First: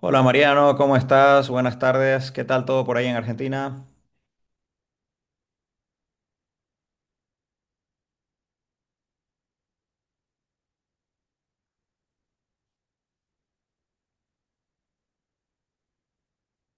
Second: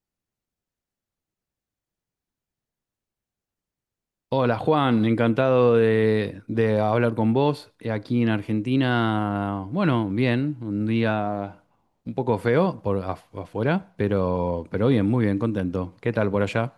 Hola Mariano, ¿cómo estás? Buenas tardes. ¿Qué tal todo por ahí en Argentina? Hola Juan, encantado de hablar con vos. Aquí en Argentina, bueno, bien, un día un poco feo por afuera, pero bien, muy bien, contento. ¿Qué tal por allá?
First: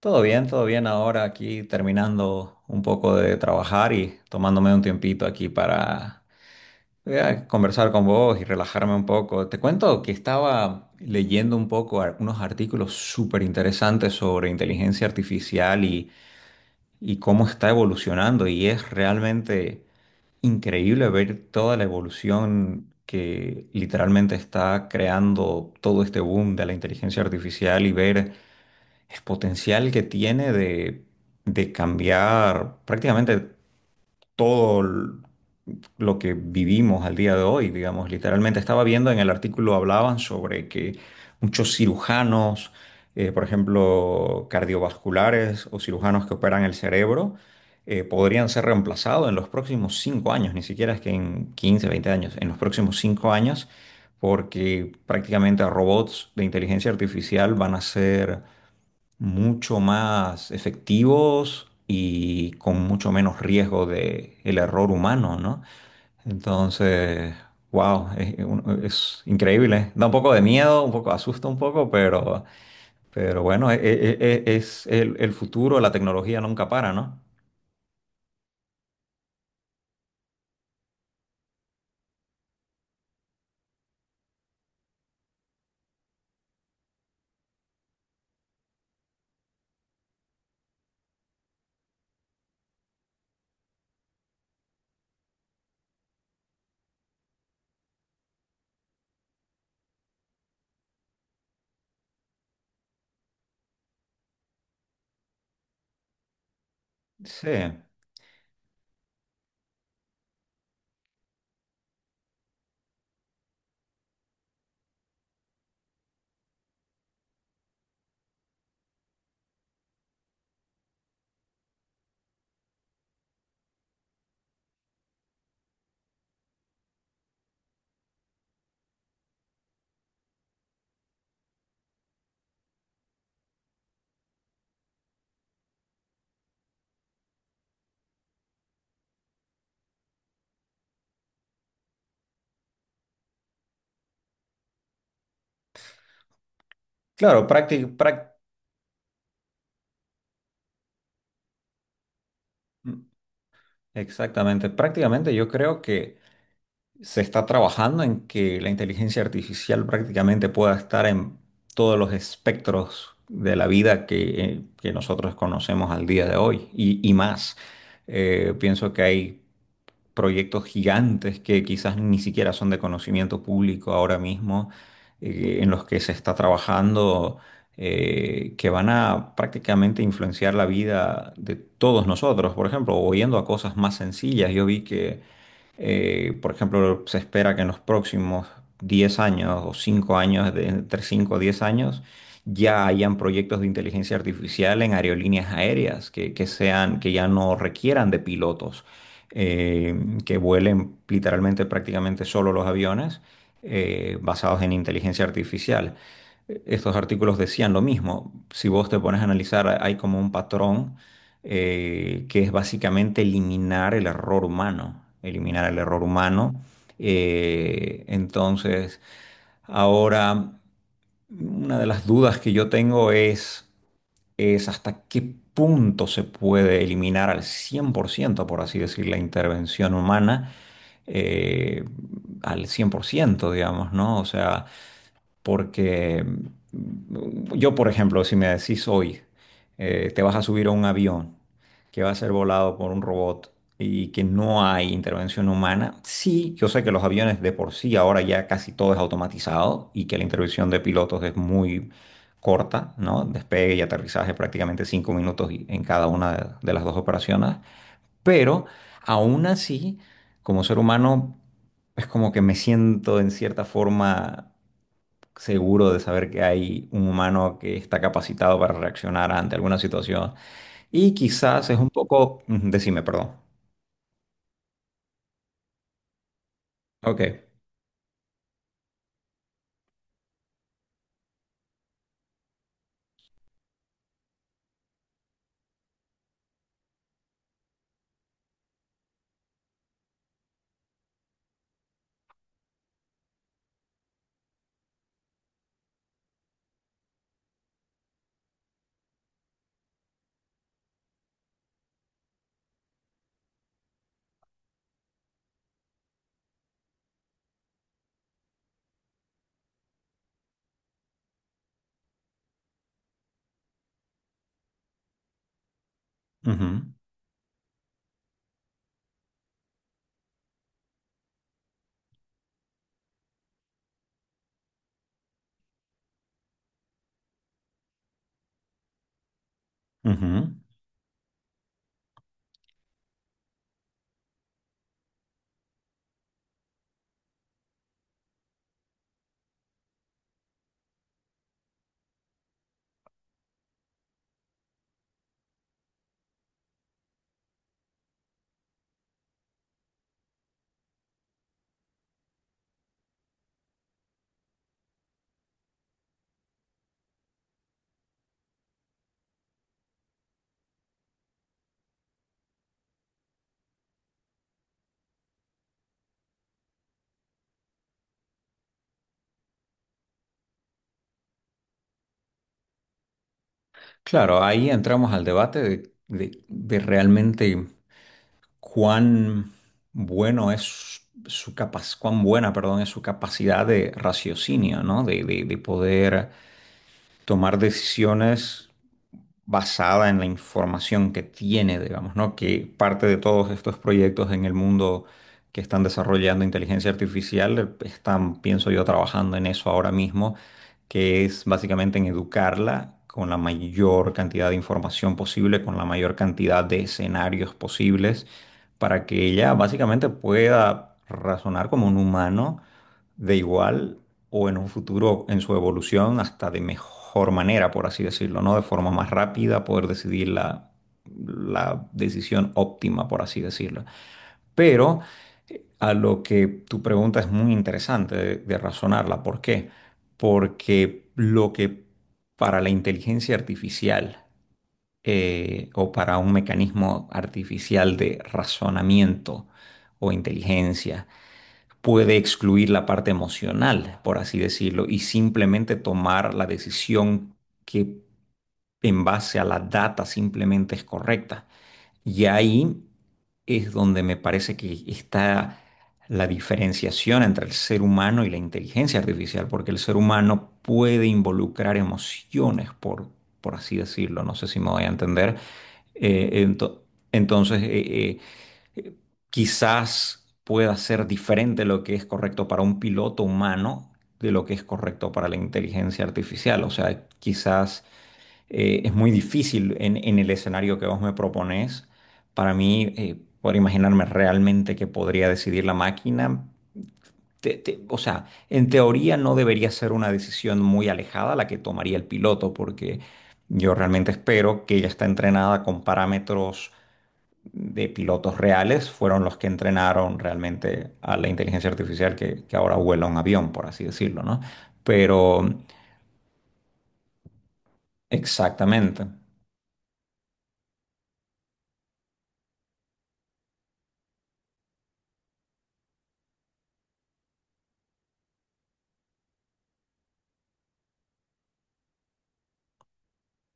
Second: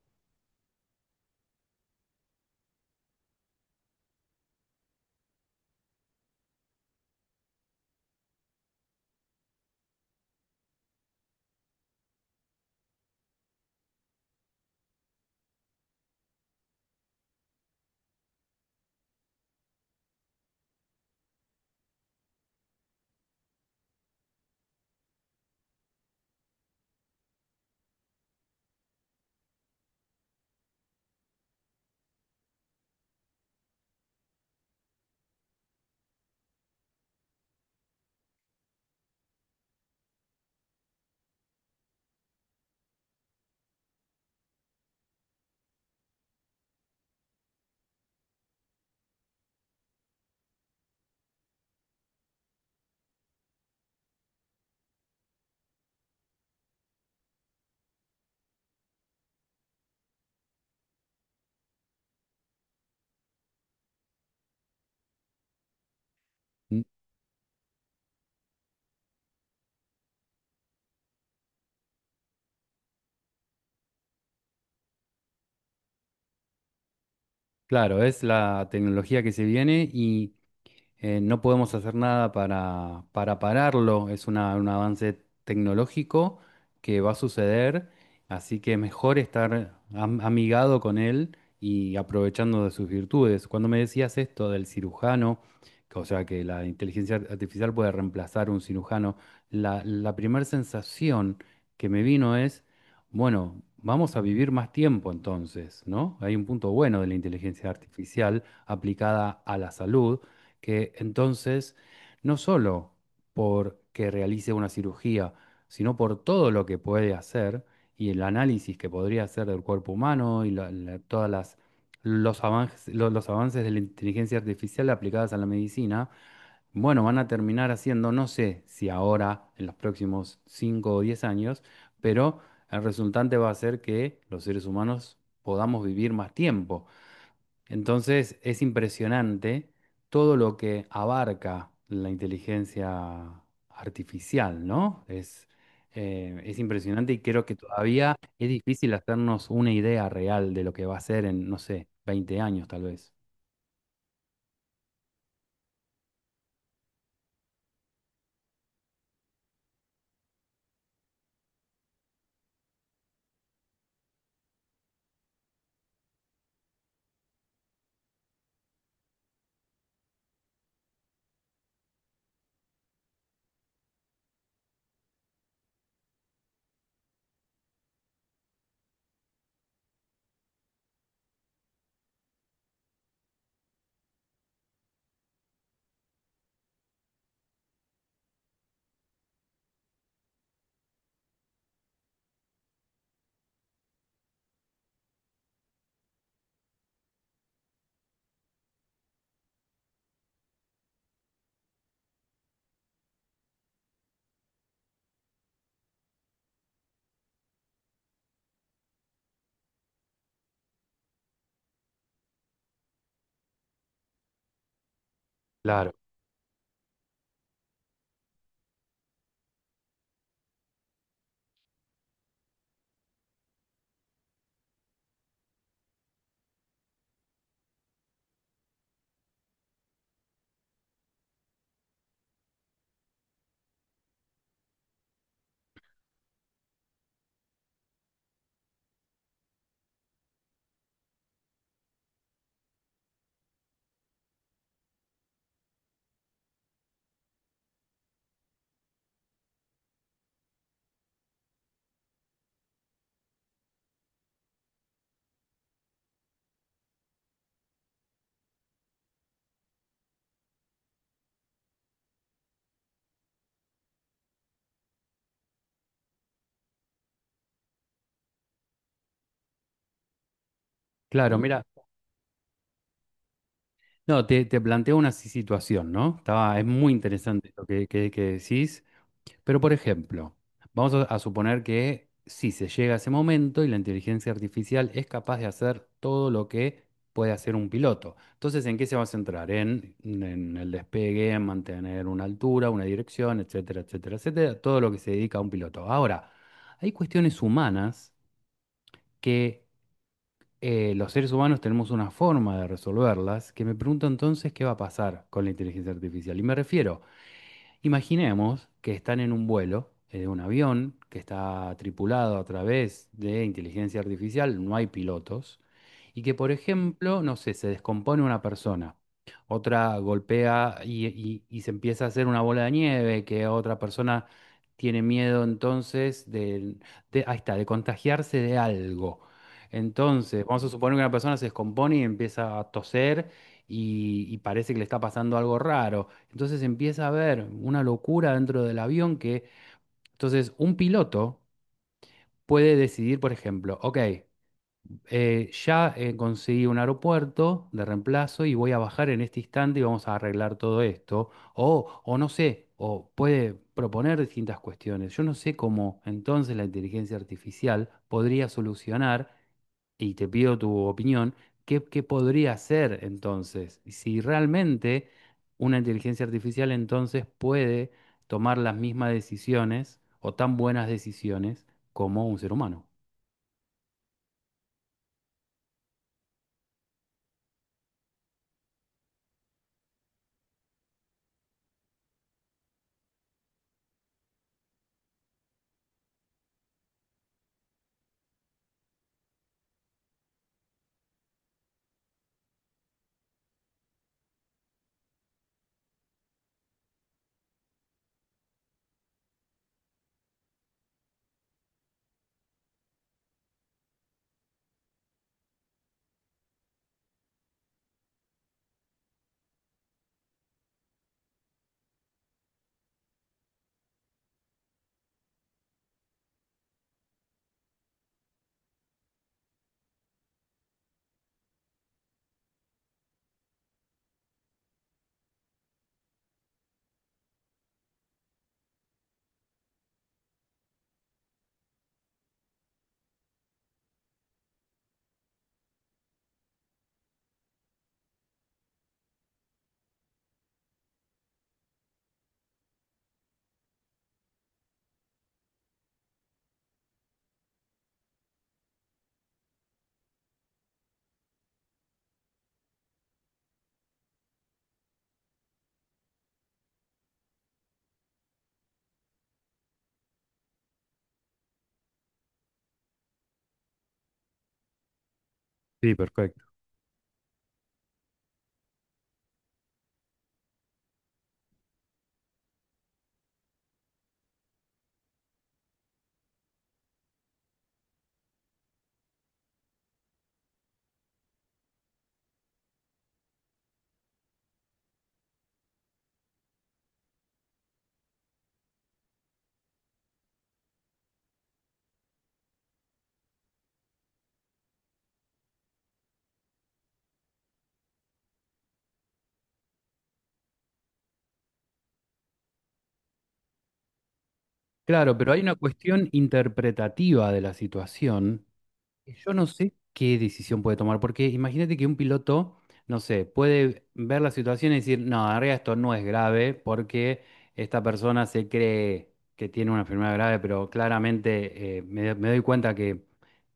Todo bien, todo bien. Ahora aquí terminando un poco de trabajar y tomándome un tiempito aquí para conversar con vos y relajarme un poco. Te cuento que estaba leyendo un poco unos artículos súper interesantes sobre inteligencia artificial y cómo está evolucionando y es realmente increíble ver toda la evolución que literalmente está creando todo este boom de la inteligencia artificial y ver el potencial que tiene de cambiar prácticamente todo l- lo que vivimos al día de hoy, digamos. Literalmente estaba viendo en el artículo, hablaban sobre que muchos cirujanos, por ejemplo, cardiovasculares, o cirujanos que operan el cerebro, podrían ser reemplazados en los próximos cinco años. Ni siquiera es que en 15, 20 años, en los próximos cinco años, porque prácticamente robots de inteligencia artificial van a ser mucho más efectivos y con mucho menos riesgo de el error humano, ¿no? Mm. Entonces, wow, es increíble. ¿Eh? Da un poco de miedo, un poco asusta un poco, pero bueno, es, el futuro, la tecnología nunca para, ¿no? Claro, es la tecnología que se viene no podemos hacer nada para pararlo, es un avance tecnológico que va a suceder, así que mejor estar amigado con él y aprovechando de sus virtudes. Cuando me decías esto del cirujano, o sea, que la inteligencia artificial puede reemplazar un cirujano, la primera sensación que me vino es, bueno, vamos a vivir más tiempo entonces, ¿no? Hay un punto bueno de la Sí, inteligencia artificial aplicada a la salud que entonces, no solo porque realice una cirugía, sino por todo lo que puede hacer y el análisis que podría hacer del cuerpo humano y todas las, los avances, los avances de la inteligencia artificial aplicadas a la medicina, bueno, van a terminar haciendo, no sé si ahora, en los próximos 5 o 10 años, pero el resultante va a ser que los seres humanos podamos vivir más tiempo. Entonces es impresionante todo lo que abarca la inteligencia artificial, ¿no? Es impresionante y creo claro, que todavía es difícil hacernos una idea real de lo que va a ser en, no sé, 20 años tal mm, vez. exactamente. Prácticamente yo creo que se está trabajando en que la inteligencia artificial prácticamente pueda estar en todos los espectros de la vida que nosotros conocemos al día de hoy y más. Pienso que hay proyectos gigantes que quizás ni siquiera son de conocimiento público ahora mismo, en los que se está trabajando, que van a prácticamente influenciar la vida de todos nosotros. Por ejemplo, o yendo a cosas más sencillas, yo vi que, por ejemplo, se espera que en los próximos 10 años o 5 años, de, entre 5 o 10 años, ya hayan proyectos de inteligencia artificial en aerolíneas aéreas que sean, que ya no requieran de pilotos eh, que vuelen literalmente prácticamente solo los aviones, basados en inteligencia artificial. Estos artículos decían lo mismo. Si vos te pones a analizar, hay como un patrón que es básicamente eliminar el error humano, eliminar el Claro, error humano. Entonces, ahora, una de las dudas que yo tengo es hasta qué punto se puede eliminar al cien por ciento, por así decir, la intervención humana, eh, al 100%, digamos, ¿no? O sea, porque yo, por ejemplo, si me decís hoy, te vas a subir a un avión que va a ser volado por un robot y que no hay intervención humana. Sí, yo sé que los aviones de por sí ahora ya casi todo es automatizado y que la intervención de pilotos es muy corta, ¿no? Despegue y aterrizaje prácticamente cinco minutos en cada una de las dos operaciones, pero aún así, como ser humano, es como que me siento en cierta forma seguro de saber que hay un humano que está capacitado para reaccionar ante alguna situación. Y claro, mira, quizás es un poco, ujú, decime, perdón. no, te planteo una situación, ¿no? Estaba, es muy Ok. interesante lo que decís. Pero, por ejemplo, vamos a suponer que si se llega a ese momento y la inteligencia artificial es capaz de hacer todo lo que puede hacer un piloto. Entonces, ¿en qué se va a centrar? En el despegue, en mantener una altura, una dirección, etcétera, etcétera, etcétera, todo lo que se dedica a un piloto. Ahora, hay cuestiones humanas que los seres humanos tenemos una forma de resolverlas, que me pregunto entonces qué va a pasar con la inteligencia artificial. Y me refiero, imaginemos que están en un vuelo en un avión que está tripulado a través de inteligencia artificial, no hay pilotos, y que, por Ujú, ejemplo, no sé, se descompone una persona, otra golpea y, y se empieza a hacer una bola de nieve, que otra persona tiene miedo entonces de, ahí está, de contagiarse de algo. Entonces, ujú. vamos a suponer que una persona se descompone y empieza a toser y parece que le está pasando algo raro. Entonces empieza a haber una locura dentro del avión que, entonces, un piloto puede decidir, por ejemplo, ok, ya conseguí un aeropuerto de reemplazo y voy a bajar en este instante y vamos a arreglar todo esto. O no sé, o puede proponer distintas cuestiones. Yo no sé cómo entonces la inteligencia artificial podría solucionar, y te pido tu opinión, qué podría hacer entonces. Y si realmente una inteligencia artificial entonces puede tomar las mismas decisiones o tan buenas decisiones como un ser humano. Claro, ahí entramos al debate de, de realmente cuán bueno es su capaz, cuán buena, perdón, es su capacidad de raciocinio, ¿no? De, de poder tomar decisiones basada en la información que tiene, digamos, ¿no? Que parte de todos estos proyectos en el mundo que están desarrollando inteligencia artificial están, pienso yo, trabajando en eso ahora mismo, que es básicamente en educarla con la mayor cantidad de información posible, con la mayor cantidad de escenarios posibles, para que ella básicamente pueda razonar como un humano de igual o en un futuro en su evolución hasta de mejor manera, por así decirlo, ¿no? De forma más rápida, poder decidir la decisión óptima, por así decirlo. Pero a lo que tu pregunta es muy interesante de razonarla. ¿Por qué? Porque lo que para la inteligencia artificial o para un mecanismo artificial de razonamiento o inteligencia, puede excluir la parte emocional, por así decirlo, y simplemente tomar la decisión que en base a la data simplemente es correcta. Y ahí es donde me parece que está la diferenciación entre el ser humano y la inteligencia artificial, porque el ser humano puede involucrar emociones, por así decirlo, no sé si me voy a entender. Sí, perfecto. Eh, ento- entonces, eh, quizás pueda ser diferente lo que es correcto para un piloto humano de lo que es correcto para la inteligencia artificial. O sea, quizás es muy difícil en el escenario que vos me propones para mí, poder imaginarme realmente que podría decidir la máquina. O sea, en teoría no debería ser una decisión muy alejada la que tomaría el piloto, porque yo realmente espero que ella está entrenada con parámetros de pilotos reales fueron los que entrenaron realmente a la inteligencia artificial que ahora vuela un avión, por así decirlo, ¿no? Claro, pero hay Pero una cuestión interpretativa de la situación, exactamente, que yo no sé qué decisión puede tomar, porque imagínate que un piloto, no sé, puede ver la situación y decir, no, en realidad esto no es grave porque esta persona se cree que tiene una enfermedad grave, pero claramente me doy cuenta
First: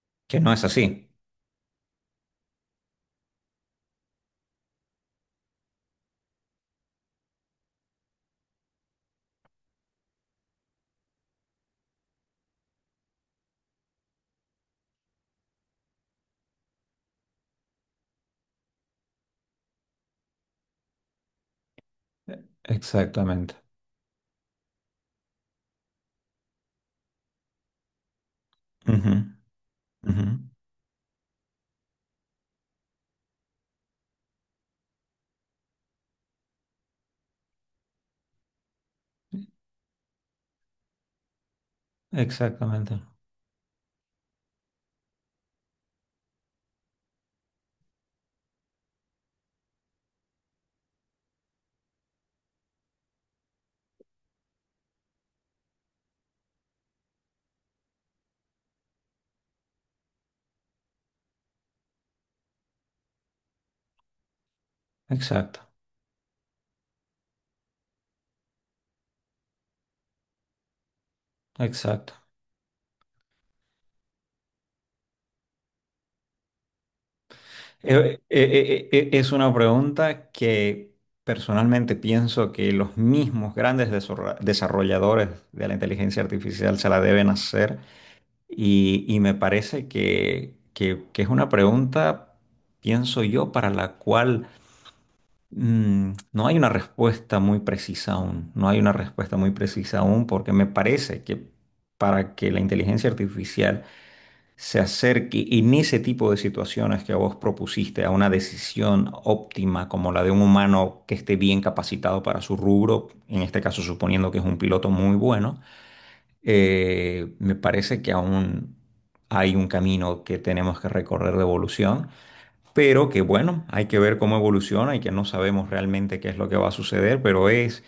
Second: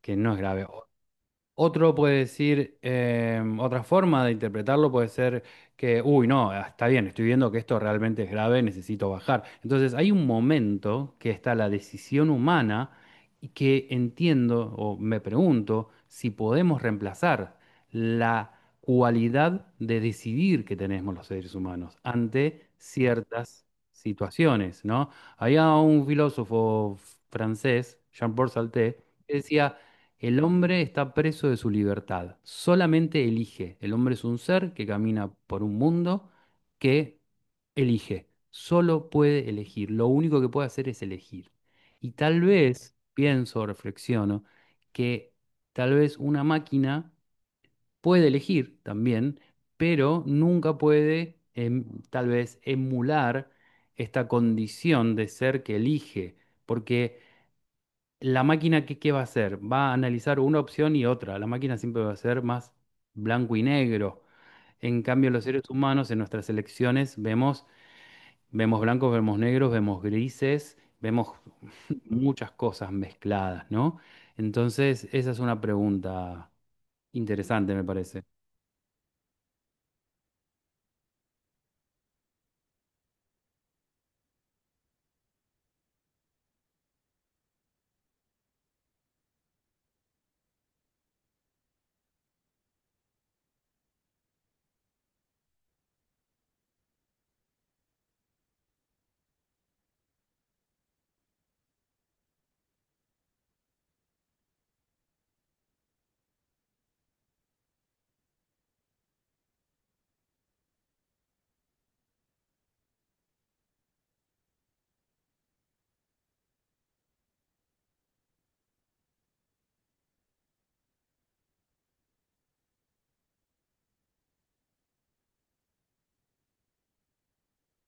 que no es que no es grave. así. Otro puede decir, otra forma de interpretarlo puede ser que, uy, no, ah, está bien, estoy viendo que esto realmente es grave, necesito bajar. Entonces hay un momento que está la decisión humana y que entiendo o me pregunto si podemos reemplazar la cualidad de decidir que tenemos los seres humanos ante Exactamente. ciertas situaciones, ¿no? Había un filósofo francés, Jean-Paul Sartre, Ujú, que decía ujú. el hombre está preso de su libertad, solamente elige. El hombre es un ser que camina por un mundo que elige, solo puede elegir, lo único que puede hacer es elegir. Y tal vez, Exactamente. pienso, reflexiono, que tal vez una máquina puede elegir también, pero nunca puede tal vez emular esta condición de ser que elige, porque la máquina, qué va a hacer? Va a analizar una opción y otra. La máquina siempre va a ser más blanco y negro. En cambio, los Exacto. seres humanos en nuestras elecciones vemos, vemos blancos, vemos negros, vemos grises, vemos Exacto. muchas cosas mezcladas, ¿no? Entonces, esa es una pregunta interesante, me parece. Es una pregunta que personalmente pienso que los mismos grandes desarrolladores de la inteligencia artificial se la deben hacer. Y me parece que es una pregunta, pienso yo, para la cual no hay una respuesta muy precisa aún. No hay una respuesta muy precisa aún porque me parece que para que la inteligencia artificial se acerque, y en ese tipo de situaciones que vos propusiste, a una decisión óptima como la de un humano que esté bien capacitado para su rubro, en este caso suponiendo que es un piloto muy bueno, me parece que aún hay un camino que tenemos que recorrer de evolución, pero que bueno, hay que ver cómo evoluciona y que no sabemos realmente qué es lo que va a suceder, pero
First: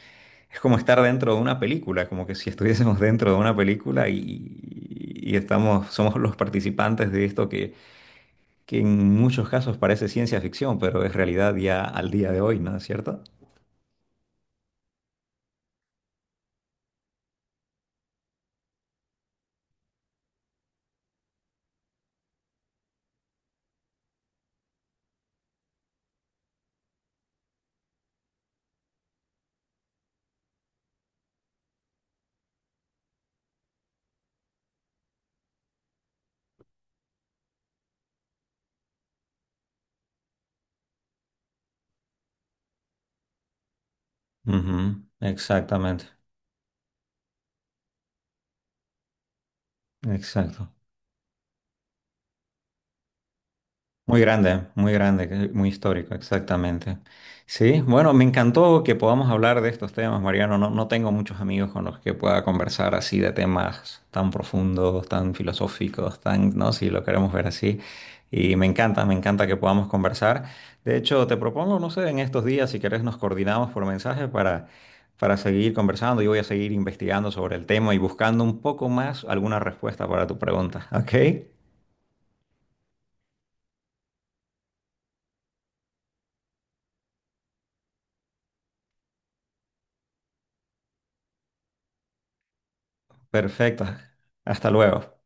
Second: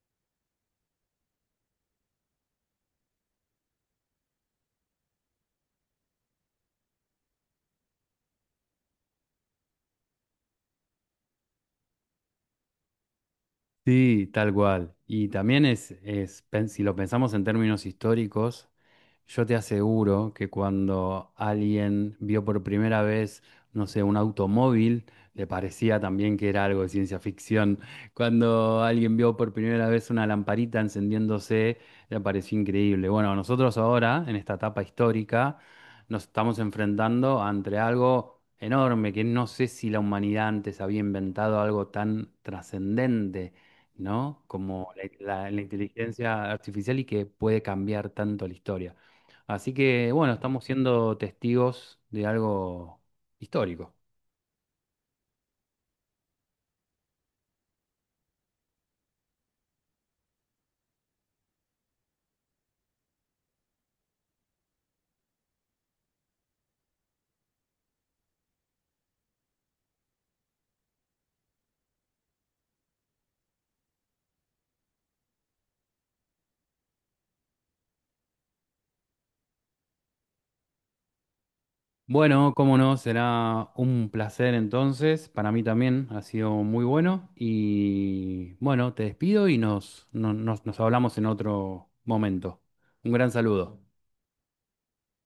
es como estar dentro de una película, como que si estuviésemos dentro de una película y estamos, somos los participantes de esto que en muchos casos parece ciencia ficción, pero es realidad ya al día de hoy, ¿no es cierto? Sí, tal cual. Y también si lo pensamos en términos históricos, yo te aseguro que cuando alguien vio por primera vez, no sé, un automóvil, le parecía también que era algo de ciencia ficción. Cuando alguien vio por primera vez una lamparita encendiéndose, le pareció increíble. Bueno, nosotros ahora, en esta etapa histórica, nos estamos enfrentando ante algo enorme, que no sé si la humanidad antes había inventado algo tan trascendente, ¿no? Ujú, Como la exactamente, inteligencia artificial y que puede cambiar tanto la historia. Así que, bueno, estamos exacto. siendo testigos de algo histórico. Muy grande, que muy histórico, exactamente. Sí, bueno, me encantó que podamos hablar de estos temas, Mariano. No, no tengo muchos amigos con los que pueda conversar así de temas tan profundos, tan filosóficos, tan, ¿no? Si lo queremos ver así. Y me encanta que podamos conversar. De hecho, te propongo, no sé, en estos días, si querés, nos coordinamos por mensaje para seguir conversando. Yo voy a seguir investigando sobre el tema y buscando un poco más alguna respuesta para tu pregunta. ¿Ok? Bueno, cómo no, será un placer entonces. Para mí también ha sido muy bueno. Y bueno, te despido y nos, no- nos, nos hablamos en otro momento. Un gran saludo. Perfecto. Hasta luego.